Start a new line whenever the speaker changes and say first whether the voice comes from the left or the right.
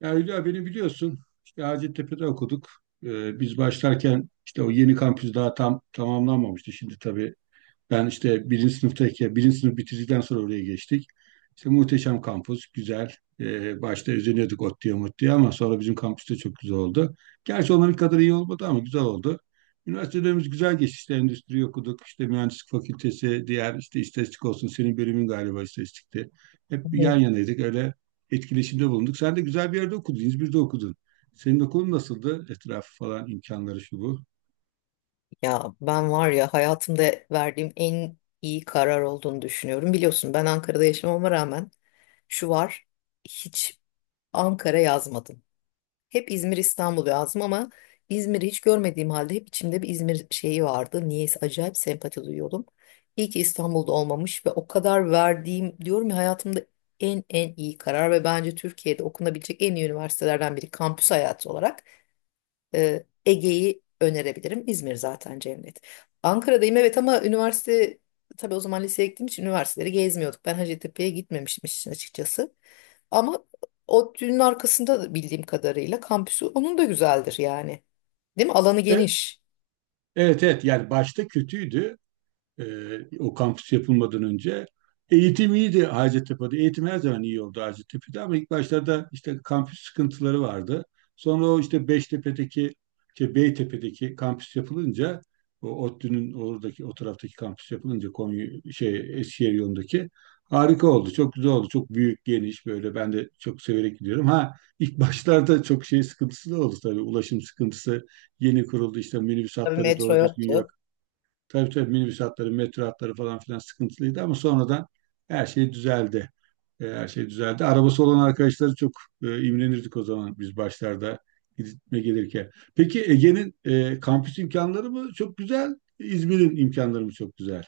right: Ya Hülya, beni biliyorsun. İşte Hacettepe'de okuduk. Biz başlarken işte o yeni kampüs daha tam tamamlanmamıştı. Şimdi tabii ben işte birinci sınıftayken, birinci sınıf bitirdikten sonra oraya geçtik. İşte muhteşem kampüs, güzel. Başta özeniyorduk ot mutluya ama sonra bizim kampüs de çok güzel oldu. Gerçi onların kadar iyi olmadı ama güzel oldu. Üniversitelerimiz güzel geçti. İşte endüstri okuduk, işte mühendislik fakültesi, diğer işte istatistik olsun, senin bölümün galiba istatistikti. Hep yan
left: Evet.
right: yanaydık, öyle etkileşimde bulunduk. Sen de güzel bir yerde okudun, İzmir'de okudun. Senin okulun nasıldı? Etrafı falan, imkanları şu bu.
left: Ya ben var ya hayatımda verdiğim en iyi karar olduğunu düşünüyorum. Biliyorsun ben Ankara'da yaşamama rağmen şu var hiç Ankara yazmadım. Hep İzmir İstanbul yazdım ama İzmir'i hiç görmediğim halde hep içimde bir İzmir şeyi vardı. Niyeyse acayip sempati duyuyordum. İyi ki İstanbul'da olmamış ve o kadar verdiğim diyorum ya hayatımda en iyi karar ve bence Türkiye'de okunabilecek en iyi üniversitelerden biri kampüs hayatı olarak. Ege'yi önerebilirim. İzmir zaten cennet. Ankara'dayım, evet, ama üniversite, tabii o zaman liseye gittiğim için üniversiteleri gezmiyorduk. Ben Hacettepe'ye gitmemiştim işin açıkçası. Ama o düğünün arkasında da bildiğim kadarıyla kampüsü onun da güzeldir yani. Değil mi? Alanı
right: E,
left: geniş.
right: evet evet, yani başta kötüydü o kampüs yapılmadan önce. Eğitim iyiydi Hacettepe'de. Eğitim her zaman iyi oldu Hacettepe'de ama ilk başlarda işte kampüs sıkıntıları vardı. Sonra o işte Beştepe'deki, şey Beytepe'deki kampüs yapılınca, o ODTÜ'nün oradaki, o taraftaki kampüs yapılınca Konya, şey Eskişehir yolundaki harika oldu. Çok güzel oldu. Çok büyük, geniş böyle ben de çok severek gidiyorum. Ha ilk başlarda çok şey sıkıntısı da oldu tabii. Ulaşım sıkıntısı yeni kuruldu. İşte minibüs
left: Tabii
right: hatları
left: metro
right: doğru düzgün yok.
left: yoktu.
right: Tabii tabii, minibüs hatları, metro hatları falan filan sıkıntılıydı ama sonradan her şey düzeldi. Her şey düzeldi. Arabası olan arkadaşları çok imrenirdik o zaman biz başlarda gitme gelirken. Peki Ege'nin kampüs imkanları mı çok güzel, İzmir'in imkanları mı çok güzel?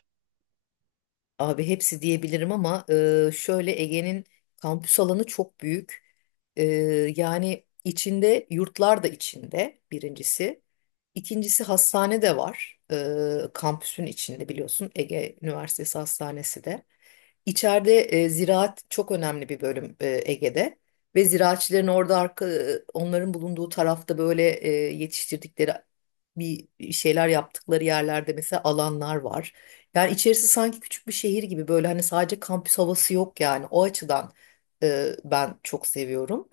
left: Abi hepsi diyebilirim ama şöyle Ege'nin kampüs alanı çok büyük. E, Yani içinde yurtlar da, içinde birincisi. İkincisi hastane de var. Kampüsün içinde biliyorsun Ege Üniversitesi Hastanesi de. İçeride ziraat çok önemli bir bölüm Ege'de. Ve ziraatçıların orada arka, onların bulunduğu tarafta böyle yetiştirdikleri, bir şeyler yaptıkları yerlerde mesela alanlar var. Yani içerisi sanki küçük bir şehir gibi, böyle hani sadece kampüs havası yok yani. O açıdan ben çok seviyorum.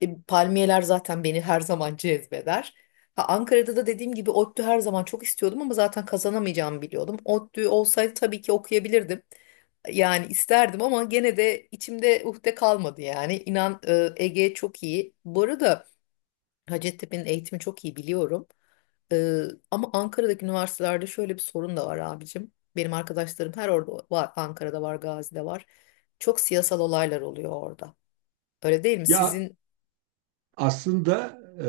left: Palmiyeler zaten beni her zaman cezbeder. Ha, Ankara'da da dediğim gibi ODTÜ her zaman çok istiyordum ama zaten kazanamayacağımı biliyordum. ODTÜ olsaydı tabii ki okuyabilirdim. Yani isterdim ama gene de içimde uhde kalmadı yani. İnan Ege çok iyi. Bu arada Hacettepe'nin eğitimi çok iyi biliyorum. Ee, Ama Ankara'daki üniversitelerde şöyle bir sorun da var abicim. Benim arkadaşlarım her orada var. Ankara'da var, Gazi'de var. Çok siyasal olaylar oluyor orada. Öyle değil mi?
right: Ya
left: Sizin
right: aslında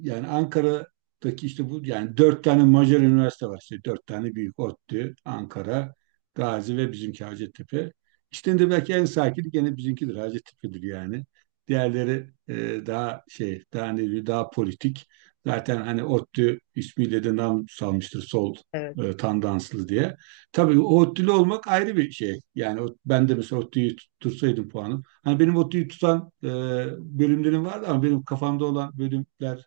right: yani Ankara'daki işte bu yani dört tane Macar üniversite var, işte dört tane büyük: ODTÜ, Ankara, Gazi ve bizimki Hacettepe. İçlerinde belki en sakini gene bizimkidir, Hacettepe'dir yani. Diğerleri daha şey, daha ne diyeyim, daha politik. Zaten hani ODTÜ ismiyle de nam salmıştır sol
left: evet.
right: tandanslı diye. Tabii ODTÜ'lü olmak ayrı bir şey. Yani ben de mesela ODTÜ'yü tutursaydım puanım. Hani benim o tüyü tutan bölümlerim vardı ama benim kafamda olan bölümler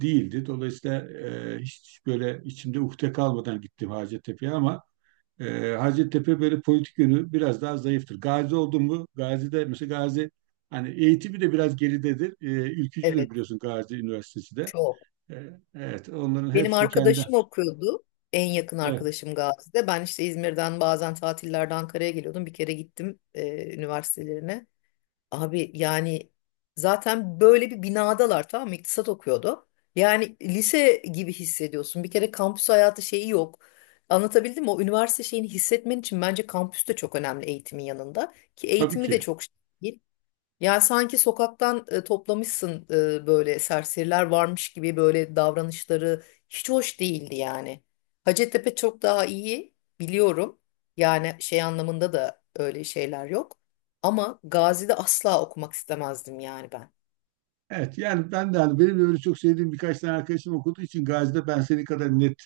right: değildi. Dolayısıyla hiç böyle içimde ukde kalmadan gittim Hacettepe'ye ama Hacettepe böyle politik yönü biraz daha zayıftır. Gazi oldum mu? Gazi'de mesela Gazi hani eğitimi de biraz geridedir. Ülkücüdür
left: Evet.
right: biliyorsun Gazi Üniversitesi de.
left: Çok.
right: Evet, onların
left: Benim
right: hepsini kendi.
left: arkadaşım okuyordu. En yakın
right: Evet,
left: arkadaşım Gazi'de. Ben işte İzmir'den bazen tatillerde Ankara'ya geliyordum. Bir kere gittim üniversitelerine. Abi yani zaten böyle bir binadalar, tamam mı? İktisat okuyordu. Yani lise gibi hissediyorsun. Bir kere kampüs hayatı şeyi yok. Anlatabildim mi? O üniversite şeyini hissetmen için bence kampüs de çok önemli eğitimin yanında. Ki
right: tabii
left: eğitimi de
right: ki.
left: çok şey değil. Yani sanki sokaktan toplamışsın, böyle serseriler varmış gibi, böyle davranışları hiç hoş değildi yani. Hacettepe çok daha iyi biliyorum. Yani şey anlamında da öyle şeyler yok. Ama Gazi'de asla okumak istemezdim yani ben.
right: Evet, yani ben de hani, benim de öyle çok sevdiğim birkaç tane arkadaşım okuduğu için Gazi'de, ben senin kadar net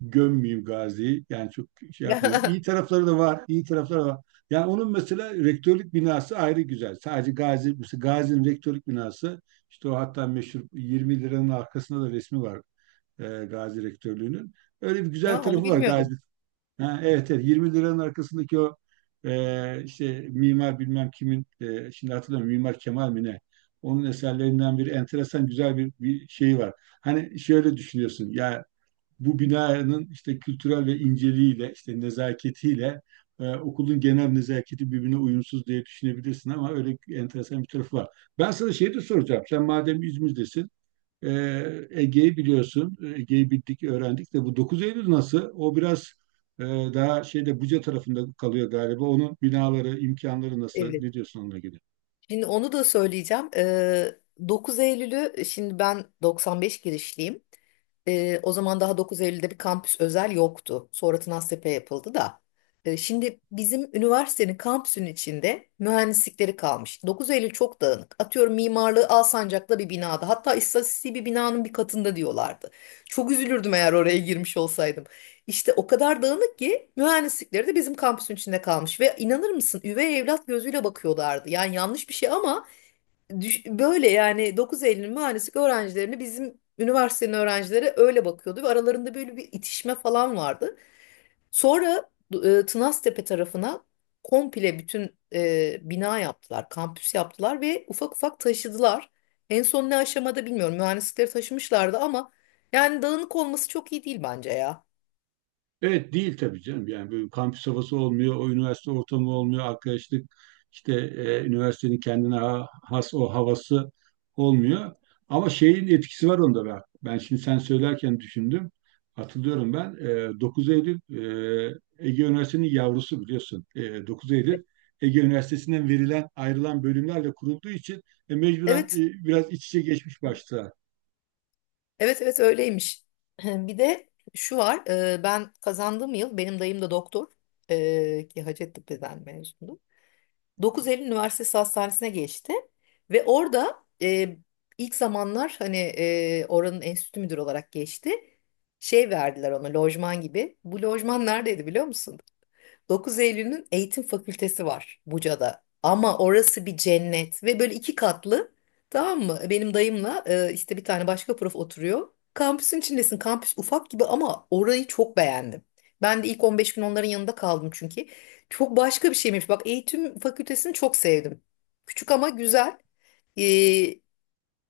right: gömmeyeyim Gazi'yi. Yani çok şey yapmayayım. İyi tarafları da var, iyi tarafları da var. Yani onun mesela rektörlük binası ayrı güzel. Sadece Gazi, mesela Gazi'nin rektörlük binası işte o, hatta meşhur 20 liranın arkasında da resmi var Gazi rektörlüğünün. Öyle bir güzel
left: Ya onu
right: tarafı var Gazi.
left: bilmiyordum.
right: Ha, evet evet, 20 liranın arkasındaki o işte mimar bilmem kimin, şimdi hatırlamıyorum, Mimar Kemal mi ne? Onun eserlerinden bir enteresan güzel bir şey var. Hani şöyle düşünüyorsun ya, bu binanın işte kültürel ve inceliğiyle, işte nezaketiyle okulun genel nezaketi birbirine uyumsuz diye düşünebilirsin ama öyle enteresan bir tarafı var. Ben sana şey de soracağım. Sen madem İzmir'desin, e, Ege'yi biliyorsun. E, Ege'yi bildik, öğrendik de bu dokuz Eylül nasıl? O biraz e, daha şeyde Buca tarafında kalıyor galiba. Onun binaları, imkanları nasıl?
left: Evet.
right: Ne diyorsun onunla ilgili?
left: Şimdi onu da söyleyeceğim. 9 Eylül'ü, şimdi ben 95 girişliyim. O zaman daha 9 Eylül'de bir kampüs özel yoktu. Sonra Tınaztepe yapıldı da. Şimdi bizim üniversitenin kampüsünün içinde mühendislikleri kalmış. 9 Eylül çok dağınık. Atıyorum mimarlığı Alsancak'ta bir binada. Hatta istatistiği bir binanın bir katında diyorlardı. Çok üzülürdüm eğer oraya girmiş olsaydım. İşte o kadar dağınık ki mühendislikleri de bizim kampüsün içinde kalmış ve inanır mısın üvey evlat gözüyle bakıyorlardı. Yani yanlış bir şey ama böyle yani 9 Eylül mühendislik öğrencilerini bizim üniversitenin öğrencileri öyle bakıyordu ve aralarında böyle bir itişme falan vardı. Sonra Tınaztepe tarafına komple bütün bina yaptılar, kampüs yaptılar ve ufak ufak taşıdılar. En son ne aşamada bilmiyorum mühendislikleri taşımışlardı ama yani dağınık olması çok iyi değil bence ya.
right: Evet, değil tabii canım. Yani böyle kampüs havası olmuyor, o üniversite ortamı olmuyor, arkadaşlık işte üniversitenin kendine has o havası olmuyor. Ama şeyin etkisi var onda, ben. Ben şimdi sen söylerken düşündüm. Hatırlıyorum ben. E, 9 Eylül Ege Üniversitesi'nin yavrusu biliyorsun. E, 9 Eylül Ege Üniversitesi'nden verilen ayrılan bölümlerle kurulduğu için mecburen
left: Evet.
right: biraz iç içe geçmiş başta.
left: Evet, evet öyleymiş. Bir de şu var, ben kazandığım yıl benim dayım da doktor, ki Hacettepe'den mezundu. 9 Eylül Üniversitesi Hastanesi'ne geçti ve orada ilk zamanlar hani oranın enstitü müdürü olarak geçti. Şey verdiler ona, lojman gibi. Bu lojman neredeydi biliyor musun? 9 Eylül'ün eğitim fakültesi var Buca'da. Ama orası bir cennet ve böyle iki katlı, tamam mı? Benim dayımla işte bir tane başka prof oturuyor. Kampüsün içindesin. Kampüs ufak gibi ama orayı çok beğendim. Ben de ilk 15 gün onların yanında kaldım çünkü. Çok başka bir şeymiş. Bak eğitim fakültesini çok sevdim. Küçük ama güzel. E,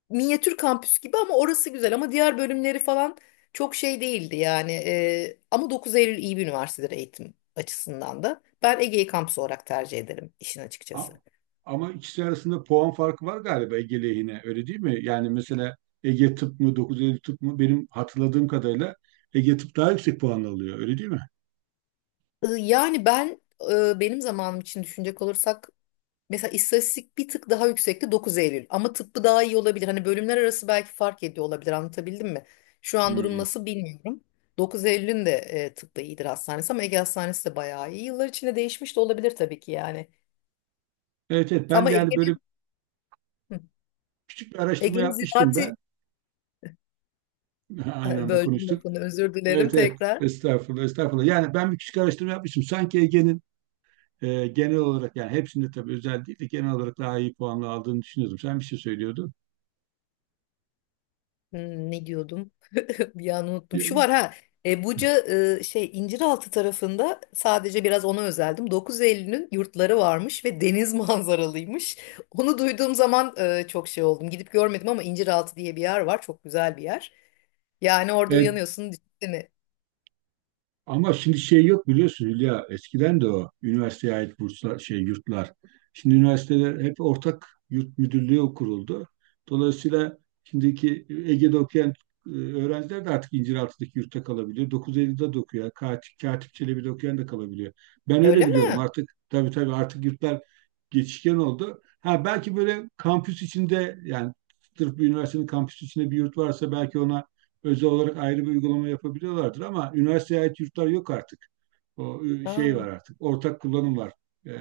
left: Minyatür kampüs gibi ama orası güzel, ama diğer bölümleri falan çok şey değildi yani. Ama 9 Eylül iyi bir üniversitedir eğitim açısından da. Ben Ege'yi kampüs olarak tercih ederim işin
right: A-
left: açıkçası.
right: Ama ikisi arasında puan farkı var galiba Ege lehine, öyle değil mi? Yani mesela Ege Tıp mı, dokuz Eylül Tıp mı, benim hatırladığım kadarıyla Ege Tıp daha yüksek puan alıyor, öyle değil mi?
left: Yani ben, benim zamanım için düşünecek olursak mesela istatistik bir tık daha yüksekti 9 Eylül, ama tıbbı daha iyi olabilir. Hani bölümler arası belki fark ediyor olabilir, anlatabildim mi? Şu an durum
right: Hmm.
left: nasıl bilmiyorum. 9 Eylül'ün de tıbbı iyidir, hastanesi, ama Ege Hastanesi de bayağı iyi. Yıllar içinde değişmiş de olabilir tabii ki yani.
right: Evet evet, ben
left: Ama
right: yani böyle
left: Ege'nin, hı.
right: küçük bir araştırma
left: Ege'nin
right: yapmıştım
left: ziraati,
right: ben. Aynı
left: ha,
right: anda
left: böldüm
right: konuştuk.
left: lafını, özür dilerim
right: Evet evet,
left: tekrar.
right: estağfurullah estağfurullah. Yani ben bir küçük araştırma yapmıştım. Sanki Ege'nin genel olarak, yani hepsinde tabii özel değil de genel olarak daha iyi puanla aldığını düşünüyordum. Sen bir şey söylüyordun.
left: Hmm, ne diyordum? Bir an unuttum. Şu var ha. Buca, şey İnciraltı tarafında sadece biraz ona özeldim. 9 Eylül'ün yurtları varmış ve deniz manzaralıymış. Onu duyduğum zaman çok şey oldum. Gidip görmedim ama İnciraltı diye bir yer var. Çok güzel bir yer. Yani orada
right: Evet.
left: uyanıyorsun, düşünsene.
right: Ama şimdi şey yok biliyorsun Hülya. Eskiden de o üniversiteye ait burslar, şey yurtlar. Şimdi üniversiteler hep ortak yurt müdürlüğü kuruldu. Dolayısıyla şimdiki Ege'de okuyan öğrenciler de artık İnciraltı'daki yurtta kalabiliyor. 950'de de okuyor. Yani Katip, Katip Çelebi'de okuyan da kalabiliyor. Ben öyle
left: Öyle
right: biliyorum.
left: mi?
right: Artık tabii tabii, artık yurtlar geçişken oldu. Ha belki böyle kampüs içinde, yani sırf bir üniversitenin kampüsü içinde bir yurt varsa belki ona özel olarak ayrı bir uygulama yapabiliyorlardır ama üniversiteye ait yurtlar yok artık. O şey
left: Ha.
right: var artık. Ortak kullanım var. E,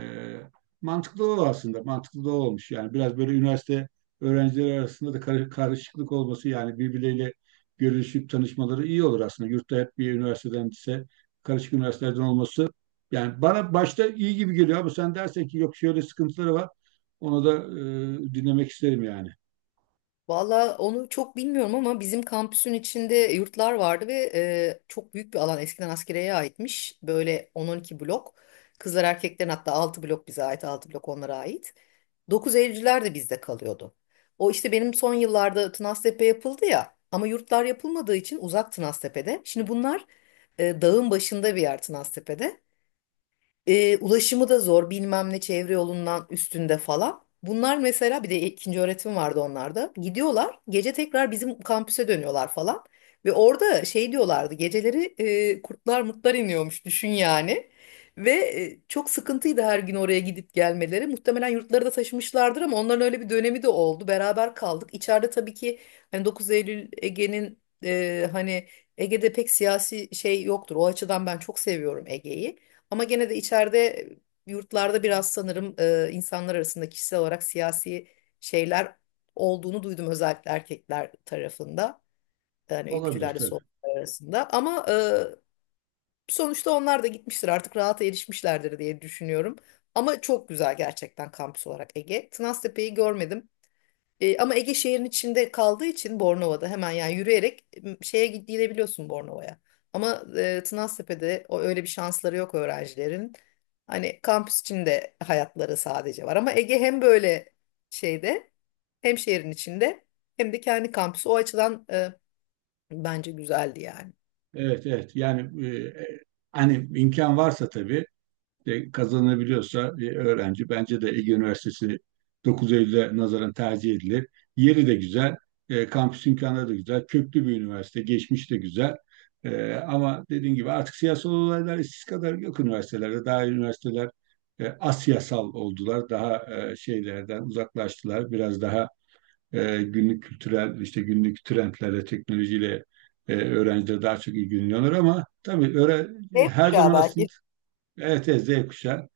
right: Mantıklı o aslında. Mantıklı da o olmuş. Yani biraz böyle üniversite öğrencileri arasında da karışıklık olması, yani birbirleriyle görüşüp tanışmaları iyi olur aslında. Yurtta hep bir üniversiteden ise, karışık üniversitelerden olması yani bana başta iyi gibi geliyor ama sen dersen ki yok şöyle sıkıntıları var, onu da dinlemek isterim yani.
left: Valla onu çok bilmiyorum ama bizim kampüsün içinde yurtlar vardı ve çok büyük bir alan, eskiden askeriyeye aitmiş. Böyle 10-12 blok. Kızlar erkeklerin, hatta 6 blok bize ait, 6 blok onlara ait. 9 Eylülcüler de bizde kalıyordu. O işte benim son yıllarda Tınaztepe yapıldı ya, ama yurtlar yapılmadığı için uzak Tınaztepe'de. Şimdi bunlar dağın başında bir yer Tınaztepe'de. Ulaşımı da zor, bilmem ne çevre yolundan üstünde falan. Bunlar mesela, bir de ikinci öğretim vardı onlarda. Gidiyorlar gece tekrar bizim kampüse dönüyorlar falan. Ve orada şey diyorlardı, geceleri kurtlar mutlar iniyormuş, düşün yani. Ve çok sıkıntıydı her gün oraya gidip gelmeleri. Muhtemelen yurtları da taşımışlardır ama onların öyle bir dönemi de oldu. Beraber kaldık. İçeride tabii ki hani 9 Eylül, Ege'nin hani Ege'de pek siyasi şey yoktur. O açıdan ben çok seviyorum Ege'yi. Ama gene de içeride, yurtlarda biraz sanırım insanlar arasında kişisel olarak siyasi şeyler olduğunu duydum, özellikle erkekler tarafında. Yani
right: Olabilir
left: ülkücülerle
right: tabii.
left: solcular arasında. Ama sonuçta onlar da gitmiştir, artık rahata erişmişlerdir diye düşünüyorum. Ama çok güzel gerçekten, kampüs olarak Ege. Tınaztepe'yi görmedim. Ama Ege şehrin içinde kaldığı için Bornova'da hemen, yani yürüyerek şeye gidebiliyorsun Bornova'ya. Ama Tınaztepe'de o öyle bir şansları yok öğrencilerin. Hani kampüs içinde hayatları sadece var. Ama Ege hem böyle şeyde, hem şehrin içinde, hem de kendi kampüsü. O açıdan bence güzeldi yani.
right: Evet evet, yani hani imkan varsa tabii kazanabiliyorsa öğrenci, bence de Ege Üniversitesi 9 Eylül'e nazaran tercih edilir. Yeri de güzel, kampüs imkanları da güzel, köklü bir üniversite, geçmiş de güzel. E, ama dediğim gibi artık siyasal olaylar eskisi kadar yok üniversitelerde. Daha üniversiteler asiyasal oldular, daha şeylerden uzaklaştılar, biraz daha günlük kültürel, işte günlük trendlerle, teknolojiyle öğrenciler daha çok ilgileniyorlar ama tabii öyle
left: Ne
right: her
left: ya
right: zaman aslında,
left: belki?
right: evet evet, Z kuşağı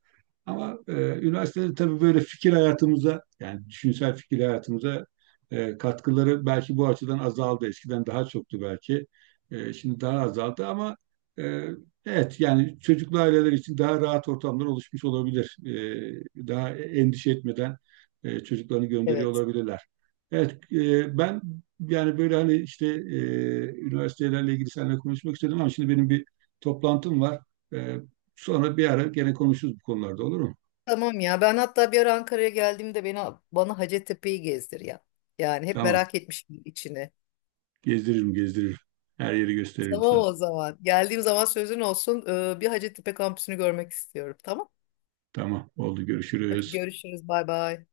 right: ama üniversitede tabii böyle fikir hayatımıza, yani düşünsel fikir hayatımıza katkıları belki bu açıdan azaldı. Eskiden daha çoktu belki. E, şimdi daha azaldı ama e, evet, yani çocuklu aileler için daha rahat ortamlar oluşmuş olabilir. E, daha endişe etmeden çocuklarını gönderiyor
left: Evet.
right: olabilirler. Evet, ben yani böyle hani işte üniversitelerle ilgili seninle konuşmak istedim ama şimdi benim bir toplantım var. E, sonra bir ara gene konuşuruz bu konularda, olur mu?
left: Tamam ya, ben hatta bir ara Ankara'ya geldiğimde beni, bana Hacettepe'yi gezdir ya. Yani hep
right: Tamam.
left: merak etmişim içini.
right: Gezdiririm, gezdiririm. Her yeri gösteririm
left: Tamam
right: sana.
left: o zaman. Geldiğim zaman sözün olsun. Bir Hacettepe kampüsünü görmek istiyorum. Tamam.
right: Tamam, oldu.
left: Hadi
right: Görüşürüz.
left: görüşürüz. Bay bay.